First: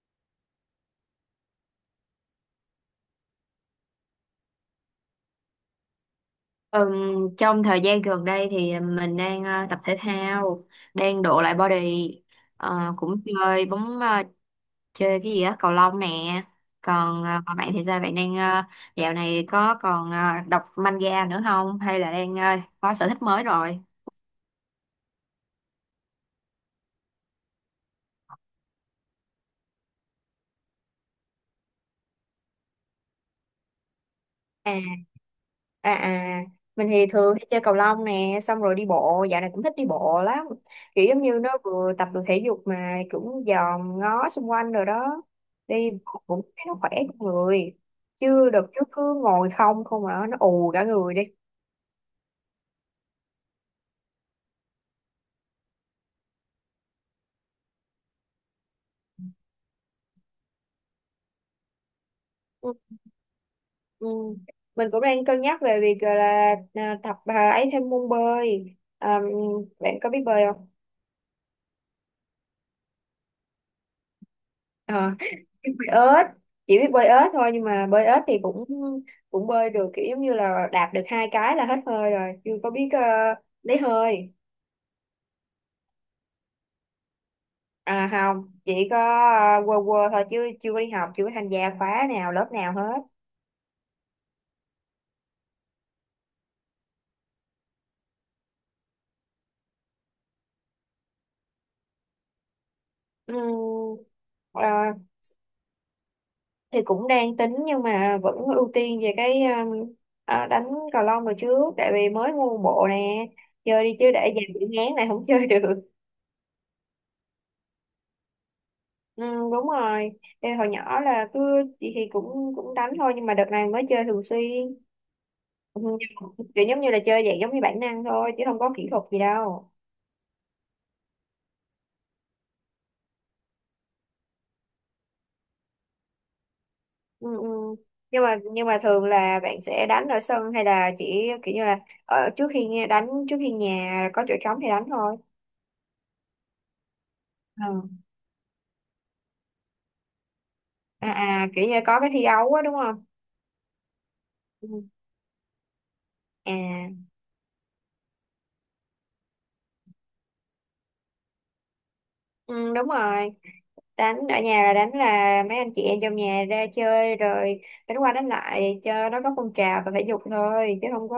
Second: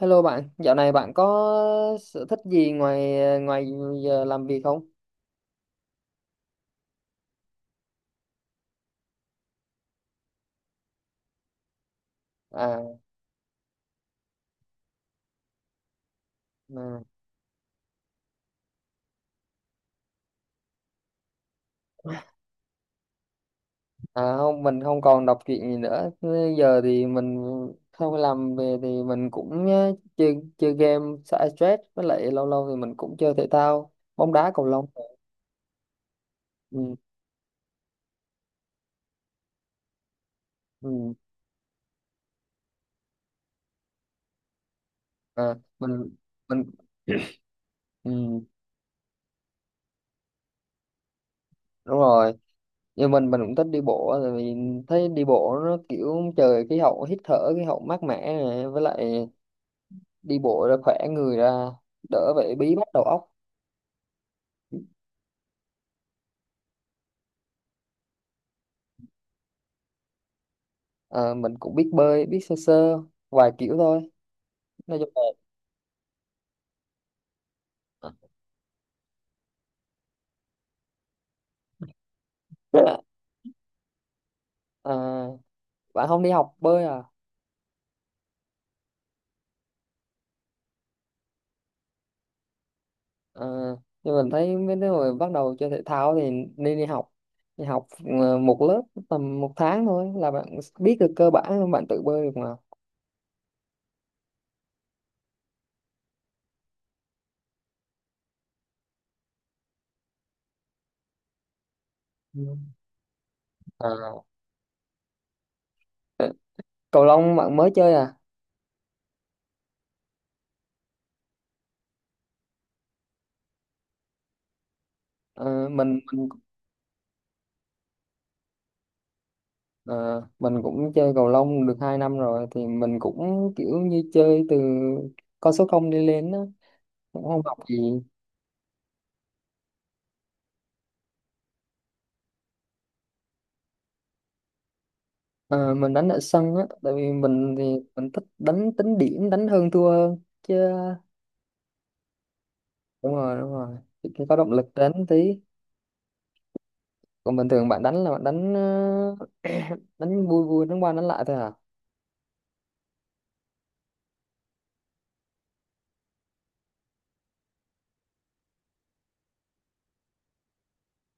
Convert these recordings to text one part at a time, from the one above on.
Hello bạn, dạo này bạn có sở thích gì ngoài ngoài giờ làm việc không? Trong thời gian gần đây thì mình đang tập thể thao, đang độ lại body. À, Cũng chơi bóng, chơi cái gì á, cầu lông nè. mà- Còn còn bạn thì sao? Bạn đang dạo này có còn đọc manga nữa không? Hay là đang có sở thích mới rồi? À không, mình không còn đọc truyện gì nữa. Bây giờ thì mình không làm về thì mình cũng chơi chơi game xả stress với lại lâu lâu thì mình cũng chơi thể thao, bóng đá, cầu À, lông. à, à, mình Ừ, thì thường hay chơi cầu lông nè, xong rồi đi bộ, dạo này cũng thích đi bộ lắm, kiểu ừ, giống như nó vừa tập được thể dục mà cũng dòm ngó xung quanh rồi đó. à, mình Đi bộ cũng thấy mình nó khỏe cho người, ừ, chứ đợt trước cứ ngồi không không mà nó ù cả người đi. đúng rồi. Nhưng mình cũng thích đi bộ tại vì thấy đi bộ nó kiểu trời khí hậu, hít thở khí hậu mát mẻ này, với lại đi bộ ra khỏe người ra, đỡ phải Ừ. bí bách đầu óc. Ừ. Mình cũng đang cân nhắc về việc gọi là à, tập à, ấy thêm môn bơi à, bạn có biết bơi không? Ờ, mình cũng biết bơi, biết sơ sơ vài kiểu thôi, nói chung Ờ, là... biết bơi ếch, chỉ biết bơi ếch thôi, nhưng mà bơi ếch thì cũng cũng bơi được, kiểu giống như là đạp được hai cái là hết hơi rồi, chưa có Rất biết là- lấy hơi. À, bạn không đi học bơi à? À không, chỉ có quơ quơ thôi, chứ chưa có đi học, chưa có tham gia khóa nào lớp nào hết. Ờ, nhưng mình thấy mấy đứa người bắt đầu chơi thể thao thì nên đi học một lớp tầm một tháng thôi là bạn biết được cơ bản, bạn tự bơi được mà. Ừm, ờ, thì cũng đang tính, nhưng mà vẫn ưu tiên về cái đánh cầu lông rồi trước, tại vì mới Ừ. mua bộ nè, chơi Ờ, đi chứ để dành bị ngán này không chơi được. cầu lông bạn mới chơi à? Ừ, đúng rồi. Ê, hồi nhỏ là cứ chị thì cũng cũng đánh thôi, nhưng mà đợt này mới chơi thường xuyên. Ờ, Ừ. mình Kiểu giống như là chơi vậy giống như bản năng thôi, chứ không có kỹ thuật gì đâu. Ờ, mình cũng chơi cầu lông được 2 năm rồi thì mình cũng kiểu như chơi từ con số không đi lên á, cũng Ừ, không ừ. học gì. Nhưng mà thường là bạn sẽ đánh ở sân, hay là chỉ kiểu như là ở trước khi nghe- đánh trước khi nhà có chỗ trống thì đánh thôi. Ờ, mình đánh ở sân á tại vì mình thì Ừ. mình thích đánh tính điểm, đánh hơn thua hơn chứ. À, à, kiểu như có cái thi đấu á, đúng không? Đúng rồi, đúng rồi. Thì cái có động lực Ừ. đánh tí. À. Còn bình thường bạn đánh là bạn đánh đánh vui vui, đánh qua đánh lại thôi à? Ừ, đúng rồi, đánh ở nhà là đánh là mấy anh chị em trong nhà ra chơi rồi đánh qua đánh lại cho nó có phong trào và thể dục thôi, chứ không có,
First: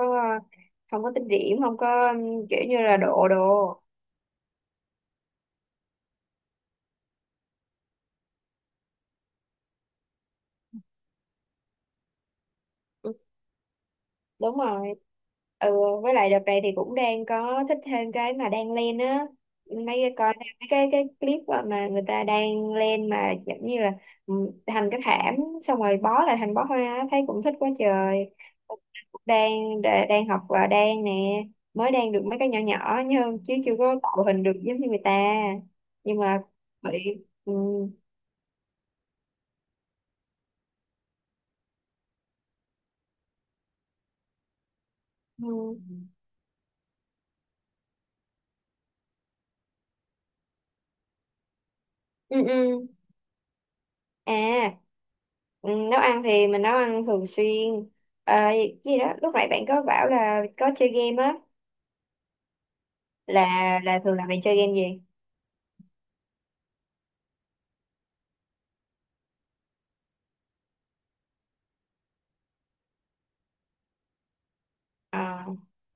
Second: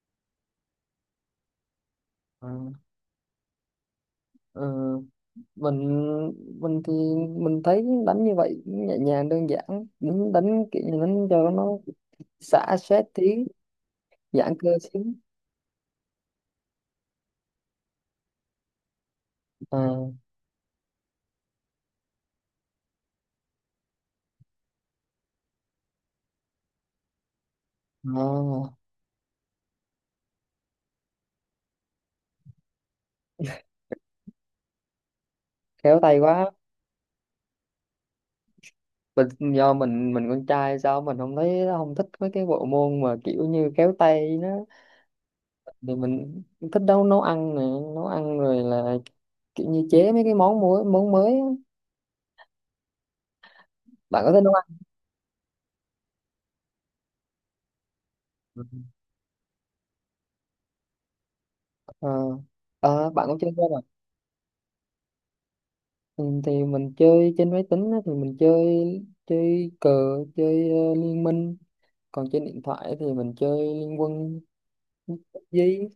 không có tính điểm, không có Ờ, kiểu như là độ đồ. ờ, mình mình thì mình thấy đánh như vậy nhẹ nhàng đơn giản, đánh kiểu như đánh cho nó xả stress tí, giãn Đúng cơ rồi. xíu. Ừ. Với lại đợt này thì cũng đang có thích thêm cái mà đang lên á, ờ mấy cái coi thêm mấy cái clip á mà người ta đang lên, mà giống như là ừ, thành cái thảm, xong rồi bó lại thành bó hoa á, thấy cũng thích quá trời. ờ, Đang đang học và đang nè, mới đang được mấy cái nhỏ nhỏ, nhưng chứ chưa có tạo hình được giống như người ta. Khéo tay Nhưng mà quá. bị Mình do mình con trai sao mình không thấy không thích mấy cái bộ môn mà kiểu như khéo tay nó, ừ, thì mình thích nấu nấu ăn nè, nấu ăn rồi là kiểu như chế mấy cái món mới, món mới á. ừ, ừ. Bạn có À. thích nấu ăn? Ừ, nấu ăn thì mình nấu ăn thường xuyên. À, Ừ. gì đó lúc nãy bạn có bảo là có chơi game á, ờ Ờ, bạn cũng chơi game à? là thường là bạn chơi game gì? Ừ, thì mình chơi trên máy tính á, thì mình chơi chơi cờ, chơi liên minh, còn trên điện thoại thì mình chơi liên quân, À, PUBG.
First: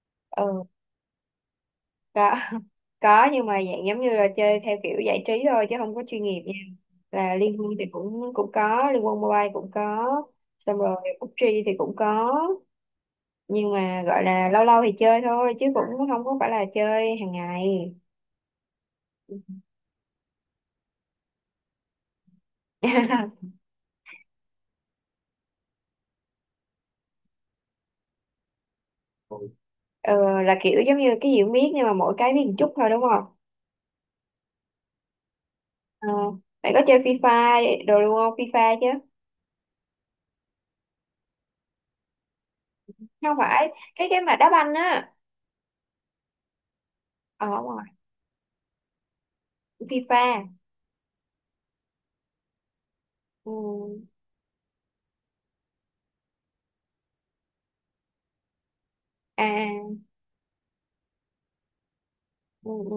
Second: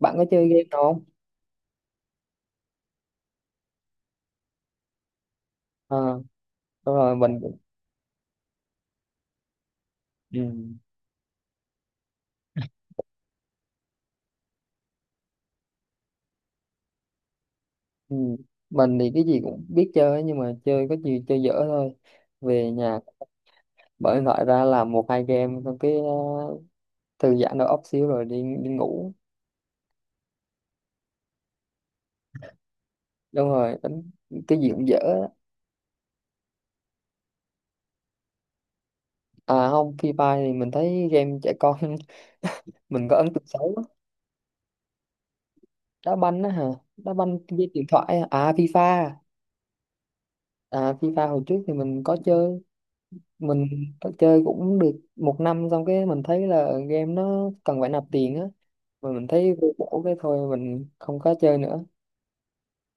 Bạn có chơi game ừ, nào không? có có, nhưng mà dạng giống như là chơi theo kiểu giải trí thôi, chứ không có Ờ. chuyên nghiệp nha. Đúng rồi. Là Mình Liên Quân thì cũng cũng có, Liên Quân Mobile cũng có, ừ. xong rồi PUBG thì cũng có, nhưng mà gọi là lâu lâu thì chơi thôi, chứ cũng không có phải là chơi hàng ngày. Ừ. Mình thì cái gì cũng biết chơi ấy, nhưng mà chơi có gì chơi dở thôi. Về nhà mở điện thoại ra làm một hai game xong cái thư giãn đầu óc xíu rồi đi đi ngủ. Ừ, là kiểu giống như cái gì cũng biết, nhưng mà mỗi cái biết một chút thôi, đúng không? Đúng rồi, đánh cái gì cũng dở á. Ờ, mày có chơi FIFA đồ luôn không? FIFA chứ? À không, Free Fire thì mình thấy game trẻ con mình có ấn Không tượng phải, xấu á. cái mà đá banh á. Đá banh á hả? Đá banh Ờ trên đúng rồi, điện thoại á. À, FIFA. FIFA. À, FIFA hồi trước thì mình có chơi, Ừ. mình phải chơi cũng được một năm xong cái mình thấy là game nó cần phải nạp tiền á mà mình thấy vô À, bổ cái thôi, mình không có chơi nữa. ừ, ừ.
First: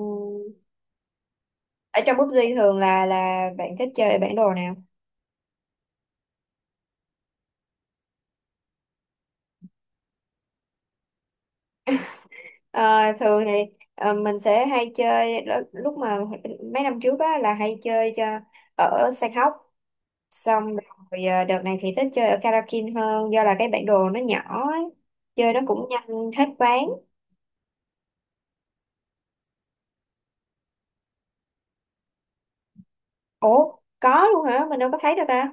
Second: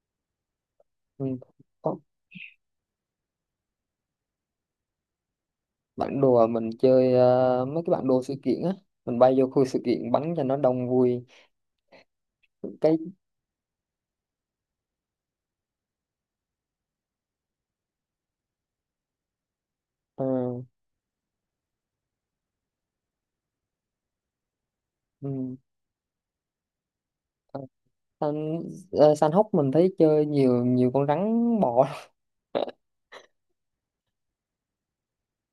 Mình có Ở trong PUBG thường là bạn thích chơi bản đồ nào? Bản đồ à, mình chơi mấy cái bản đồ sự kiện á, mình bay vô khu sự kiện bắn cho nó đông vui Ờ, cái. thường thì mình sẽ hay chơi lúc mà mấy năm trước á là hay chơi cho ở Sàn Hóc, ờ, xong rồi đợt này thì thích chơi ở Karakin hơn, do là cái bản đồ nó nhỏ ấy. Chơi ừ, nó cũng nhanh hết ván. san, San hốc mình thấy chơi nhiều, nhiều con rắn bò Ủa, có luôn hả? Mình đâu có thấy đâu ta.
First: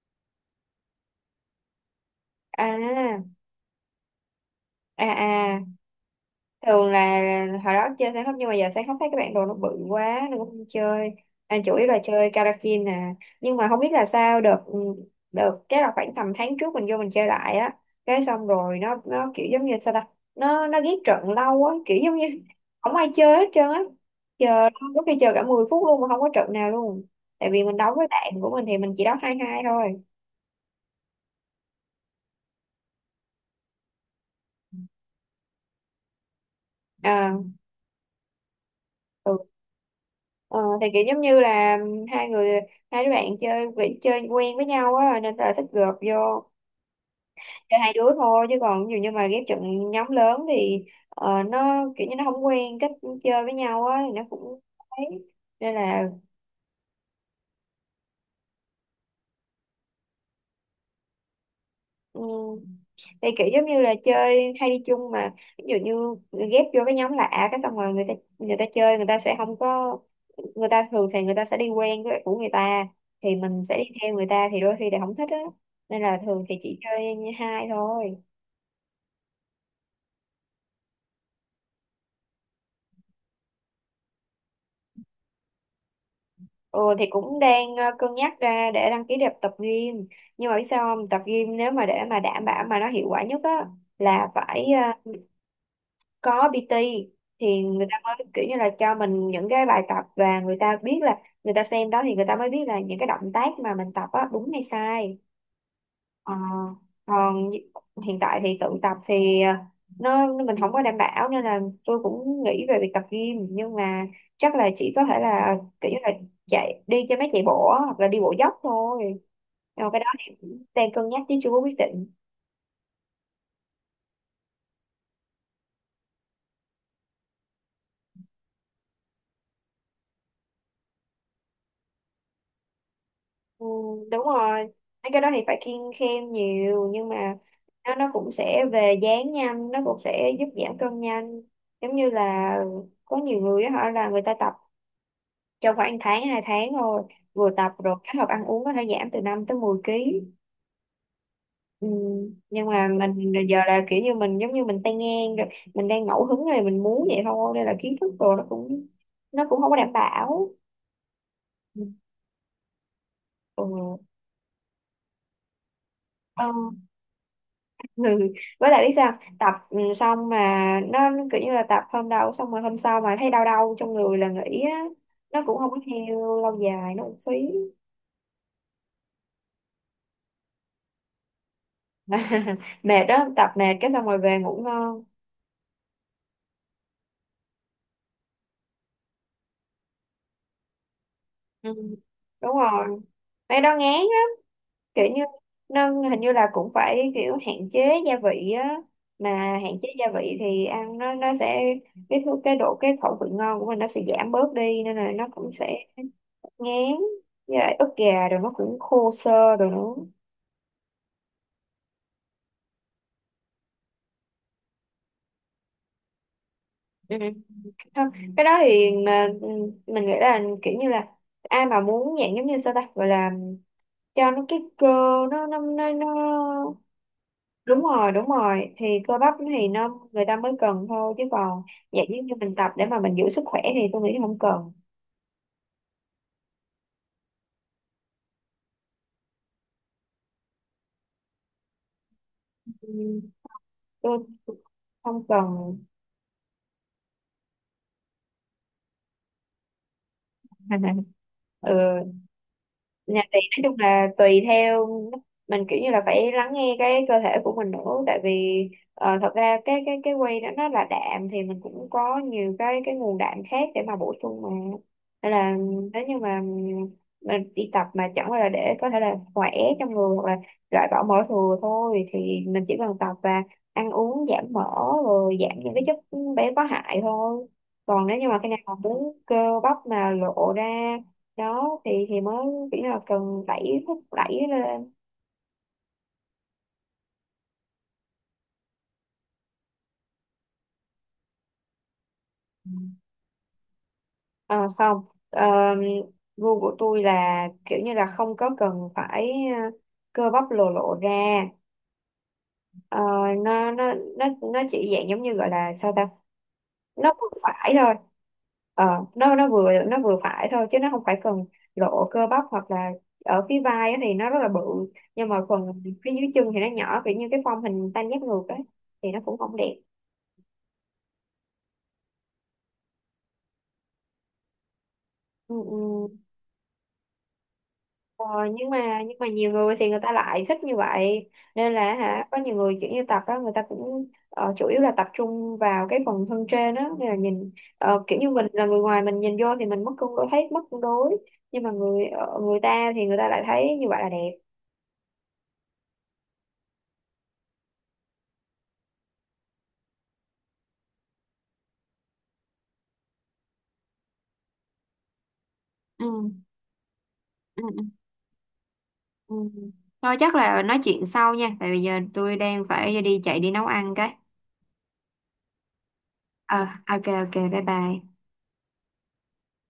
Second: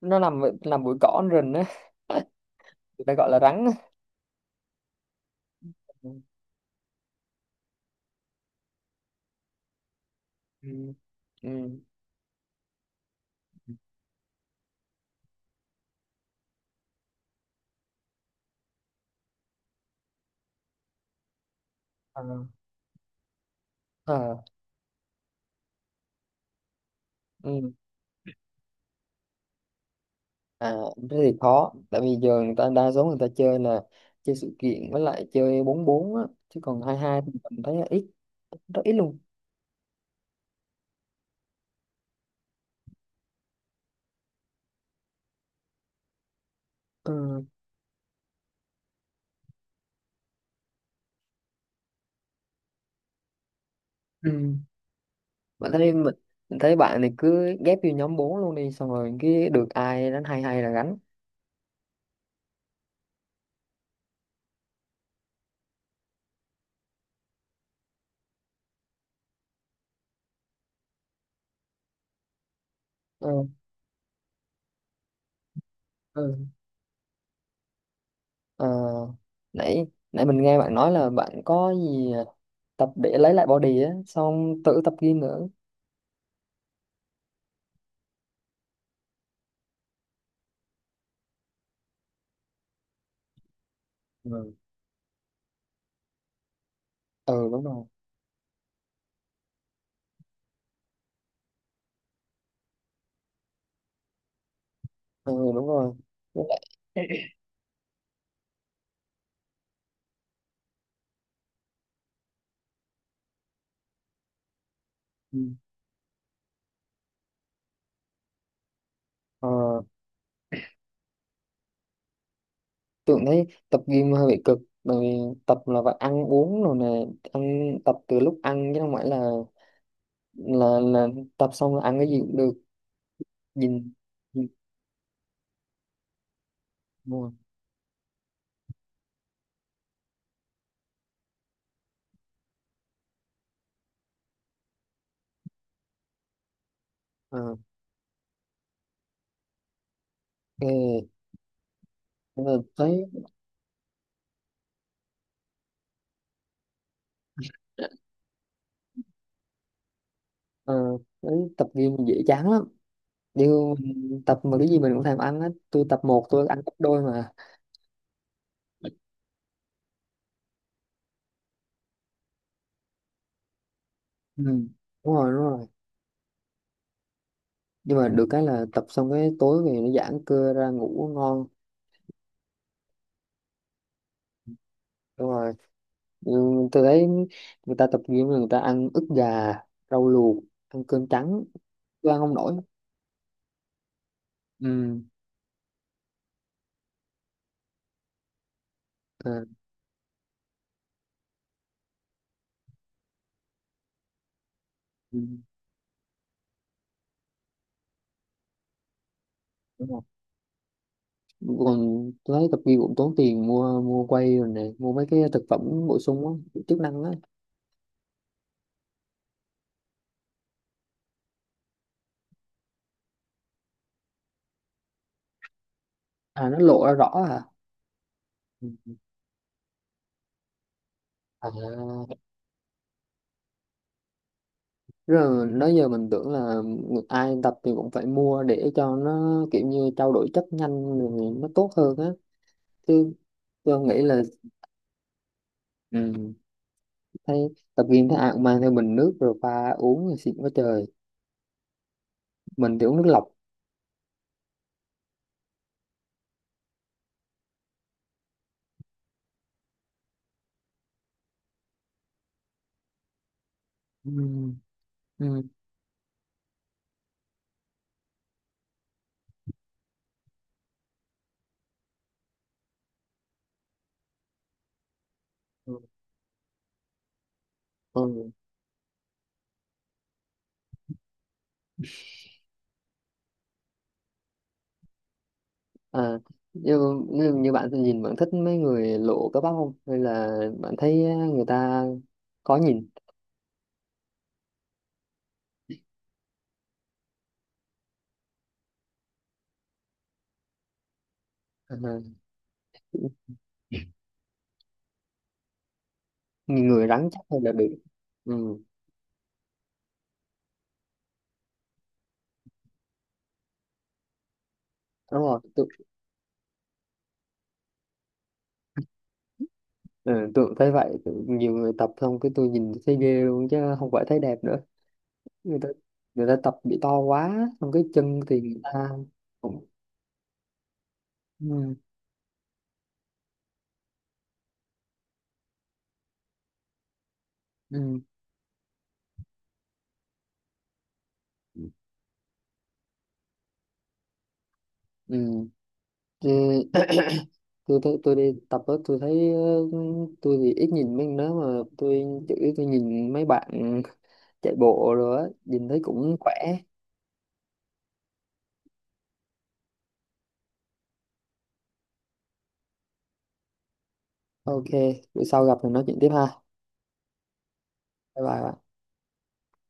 nó nằm nằm bụi cỏ trên rừng á người ta À, gọi là rắn á. à, à, Ừ. thường là hồi đó chơi sáng khóc, nhưng mà giờ sáng khóc thấy các bạn đồ nó bự quá nên cũng không Ừ. chơi, Ừ. anh chủ yếu là chơi karaoke nè, nhưng mà không biết là sao được, được cái là khoảng tầm tháng trước mình vô mình chơi lại á, cái xong rồi nó kiểu giống như sao ta, nó ghét trận lâu á, kiểu giống Ờ, như không ai chơi hết trơn á. ờ, Chờ, có khi chờ cả 10 phút luôn mà không có trận nào luôn, tại vì ừ. mình đấu với bạn của mình thì mình chỉ đấu 2-2 thôi. À, thế thì khó tại vì giờ người ta đa số người ta chơi là chơi sự kiện với lại chơi bốn bốn á, chứ còn hai hai thì Ờ. mình thấy là ít, rất ít luôn. Ừ. Ờ, thì kiểu giống như là hai người, hai đứa bạn chơi quen với nhau á nên là thích gộp vô Ừ. chơi hai đứa thôi, chứ còn dù như mà ghép trận nhóm lớn thì nó kiểu như nó không quen cách chơi với nhau á thì nó Ừ. cũng ấy, bạn nên thấy là mình, mình thấy bạn này cứ ghép vô nhóm bốn luôn đi xong rồi cái được ai đánh hai hai là gánh. ừ, thì kiểu giống như là chơi hay đi chung mà, ví dụ như ghép vô cái nhóm lạ, cái xong rồi người ta chơi, người ta sẽ không có, người ta thường thì người ta sẽ đi quen với của người ta, thì Ừ. mình sẽ đi theo người ta thì đôi khi lại không thích á, nên là Ừ. thường thì chỉ chơi như hai thôi. Ờ, nãy nãy mình nghe bạn nói là bạn có gì tập để lấy lại body á xong tự tập gym nữa. Ừ, thì cũng đang cân nhắc ra để đăng ký đẹp tập gym, nhưng mà biết sao không, tập gym nếu mà để mà đảm bảo mà nó hiệu quả nhất á là Ừ, phải có PT, ừ thì đúng rồi, người ta mới kiểu như là cho mình những cái bài tập, và người ta biết là, người ta xem đó thì người ta mới biết là những cái động tác mà mình tập á đúng hay sai. ừ đúng rồi. Ờ, Với lại- còn hiện tại thì tự tập thì mình không có đảm bảo, nên là tôi cũng nghĩ về việc tập gym, nhưng mà chắc là chỉ có thể Ừ. là kiểu như là chạy đi cho mấy chạy bộ á, hoặc là đi bộ dốc thôi. Ờ, Rồi cái đó thì cũng đang cân nhắc chứ chưa có quyết định. tưởng thấy tập gym hơi bị cực bởi vì tập là phải ăn uống rồi nè, ăn tập từ lúc ăn chứ không phải là là là tập xong là ăn cái gì cũng được. Ừ, Nhìn đúng nhìn rồi, mấy cái đó thì phải kiêng khem nhiều, nhưng mua mà nó cũng sẽ về dáng nhanh, nó cũng sẽ giúp giảm cân nhanh, giống như là có nhiều người á, họ là người ta tập trong khoảng tháng hai tháng thôi, vừa À, tập rồi kết hợp ăn uống có thể giảm từ 5 tới 10 ký. ok. Ừ. Nhưng mà Nhưng mà thấy mình giờ là kiểu như mình giống như mình tay ngang rồi, mình đang ngẫu hứng rồi mình muốn vậy thôi, nên là kiến thức rồi nó cũng không có đảm bảo. ờ, thấy tập Ừ. gym dễ chán lắm. Điều tập mà cái gì mình cũng thèm ăn hết, tôi tập một tôi ăn Ừ. gấp đôi mà. Ừ. Với lại biết sao tập xong mà nó kiểu như là tập hôm đầu xong rồi hôm sau mà thấy đau đau trong người là Ừ. nghỉ á, Đúng rồi, đúng nó cũng rồi. không có theo lâu dài, nó cũng phí. Nhưng mà được cái là tập xong cái tối về nó giãn cơ ra ngủ ngon. Mệt đó, tập mệt cái xong rồi về ngủ ngon. Đúng rồi. Ừ, tôi thấy người ta tập gym người ta ăn ức gà, rau luộc, ăn cơm trắng, Ừ. tôi ăn không nổi. Đúng rồi, mấy đó ngán á, Ừ. kiểu như nó hình như là cũng phải kiểu hạn chế gia vị á, mà À, hạn chế gia vị thì ăn nó sẽ, cái thứ cái độ cái khẩu vị ngon của mình nó sẽ giảm bớt đi, nên là ừ. nó cũng sẽ ngán, với lại ức gà rồi nó cũng khô xơ rồi Đúng nó. rồi. Còn tôi thấy tập gym cũng tốn tiền, mua mua quay rồi này, mua mấy cái thực phẩm bổ sung á, chức năng á. Ừ. Không, cái đó thì mà mình nghĩ là kiểu như là ai mà muốn dạng giống như sao ta gọi là cho nó cái cơ, nó. À, nó lộ ra rõ hả? Đúng rồi đúng rồi, thì Ừ. cơ bắp thì nó người ta mới cần thôi, chứ còn dạng À giống như mình tập để mà mình giữ sức khỏe thì tôi nghĩ không cần. rồi nói giờ mình tưởng là ai tập thì cũng phải mua để cho nó kiểu như trao đổi chất nhanh rồi nó tốt hơn á, chứ Ừ, tôi nghĩ tôi là... không cần. Ừ. Thấy tập gym thấy ai cũng mang theo bình nước rồi pha uống thì xịn quá trời, Ừ. mình thì uống nước Nhà lọc. thì nói chung là tùy theo, mình kiểu như là phải lắng nghe cái cơ thể của mình nữa, tại vì thật ra cái cái whey đó nó là đạm, thì mình cũng có nhiều cái nguồn đạm khác để mà Ừ. bổ sung mà. Nên Ừ. là nếu như mà mình đi tập mà chẳng qua là để có thể là khỏe trong người, hoặc là loại bỏ mỡ thừa thôi, thì mình chỉ cần tập và ăn uống giảm mỡ, rồi giảm những Ừ. cái chất béo có hại thôi. Còn nếu như Ừ. mà khi nào mà muốn cơ bắp mà lộ ra đó thì mới kiểu như là cần đẩy, thúc đẩy lên. À, như, như bạn thì nhìn bạn thích mấy người lộ cơ bắp không hay là bạn thấy à, người ta có nhìn Ờ, không, gu của tôi là kiểu như là không có cần phải ờ, cơ bắp lồ lộ ra. à, Ờ, nó chỉ dạng giống như gọi là sao ta, nhìn người rắn nó chắc vừa hay là được? phải thôi. Ừ. Ờ, nó vừa phải thôi, chứ nó không phải cần lộ cơ bắp, hoặc là ở phía vai á thì nó rất là bự, Đúng nhưng rồi. mà phần phía dưới chân thì nó nhỏ, kiểu như cái form hình tam giác ngược ấy, thì nó cũng không đẹp. Tôi cũng thấy vậy. Nhiều người tập xong cái tôi nhìn thấy ghê luôn chứ không phải thấy đẹp nữa, Ừ, người ta ừ. Tập bị to quá xong cái chân thì Ờ, người nhưng ta mà nhưng mà nhiều cũng. người thì người ta lại thích như vậy, nên Ừ. là hả, có nhiều người kiểu như tập đó người ta cũng chủ yếu là tập trung vào cái phần thân trên đó, nên là nhìn kiểu như mình là người ngoài mình nhìn vô thì mình mất cân đối, thấy mất cân đối, nhưng mà người người ta thì người ta lại thấy như vậy là đẹp. Ừ. Ừ. Tôi đi tập đó tôi thấy tôi thì ít nhìn mấy đó mà tôi chủ yếu tôi nhìn mấy bạn chạy bộ rồi á, nhìn thấy cũng Ừ, khỏe. ừ, ừ. Ừ. Thôi chắc là nói chuyện sau nha, tại vì giờ tôi đang phải đi chạy đi nấu ăn cái. Ok, bữa sau gặp thì nói chuyện tiếp ha, Ờ, ok ok, bye bye. bye bye.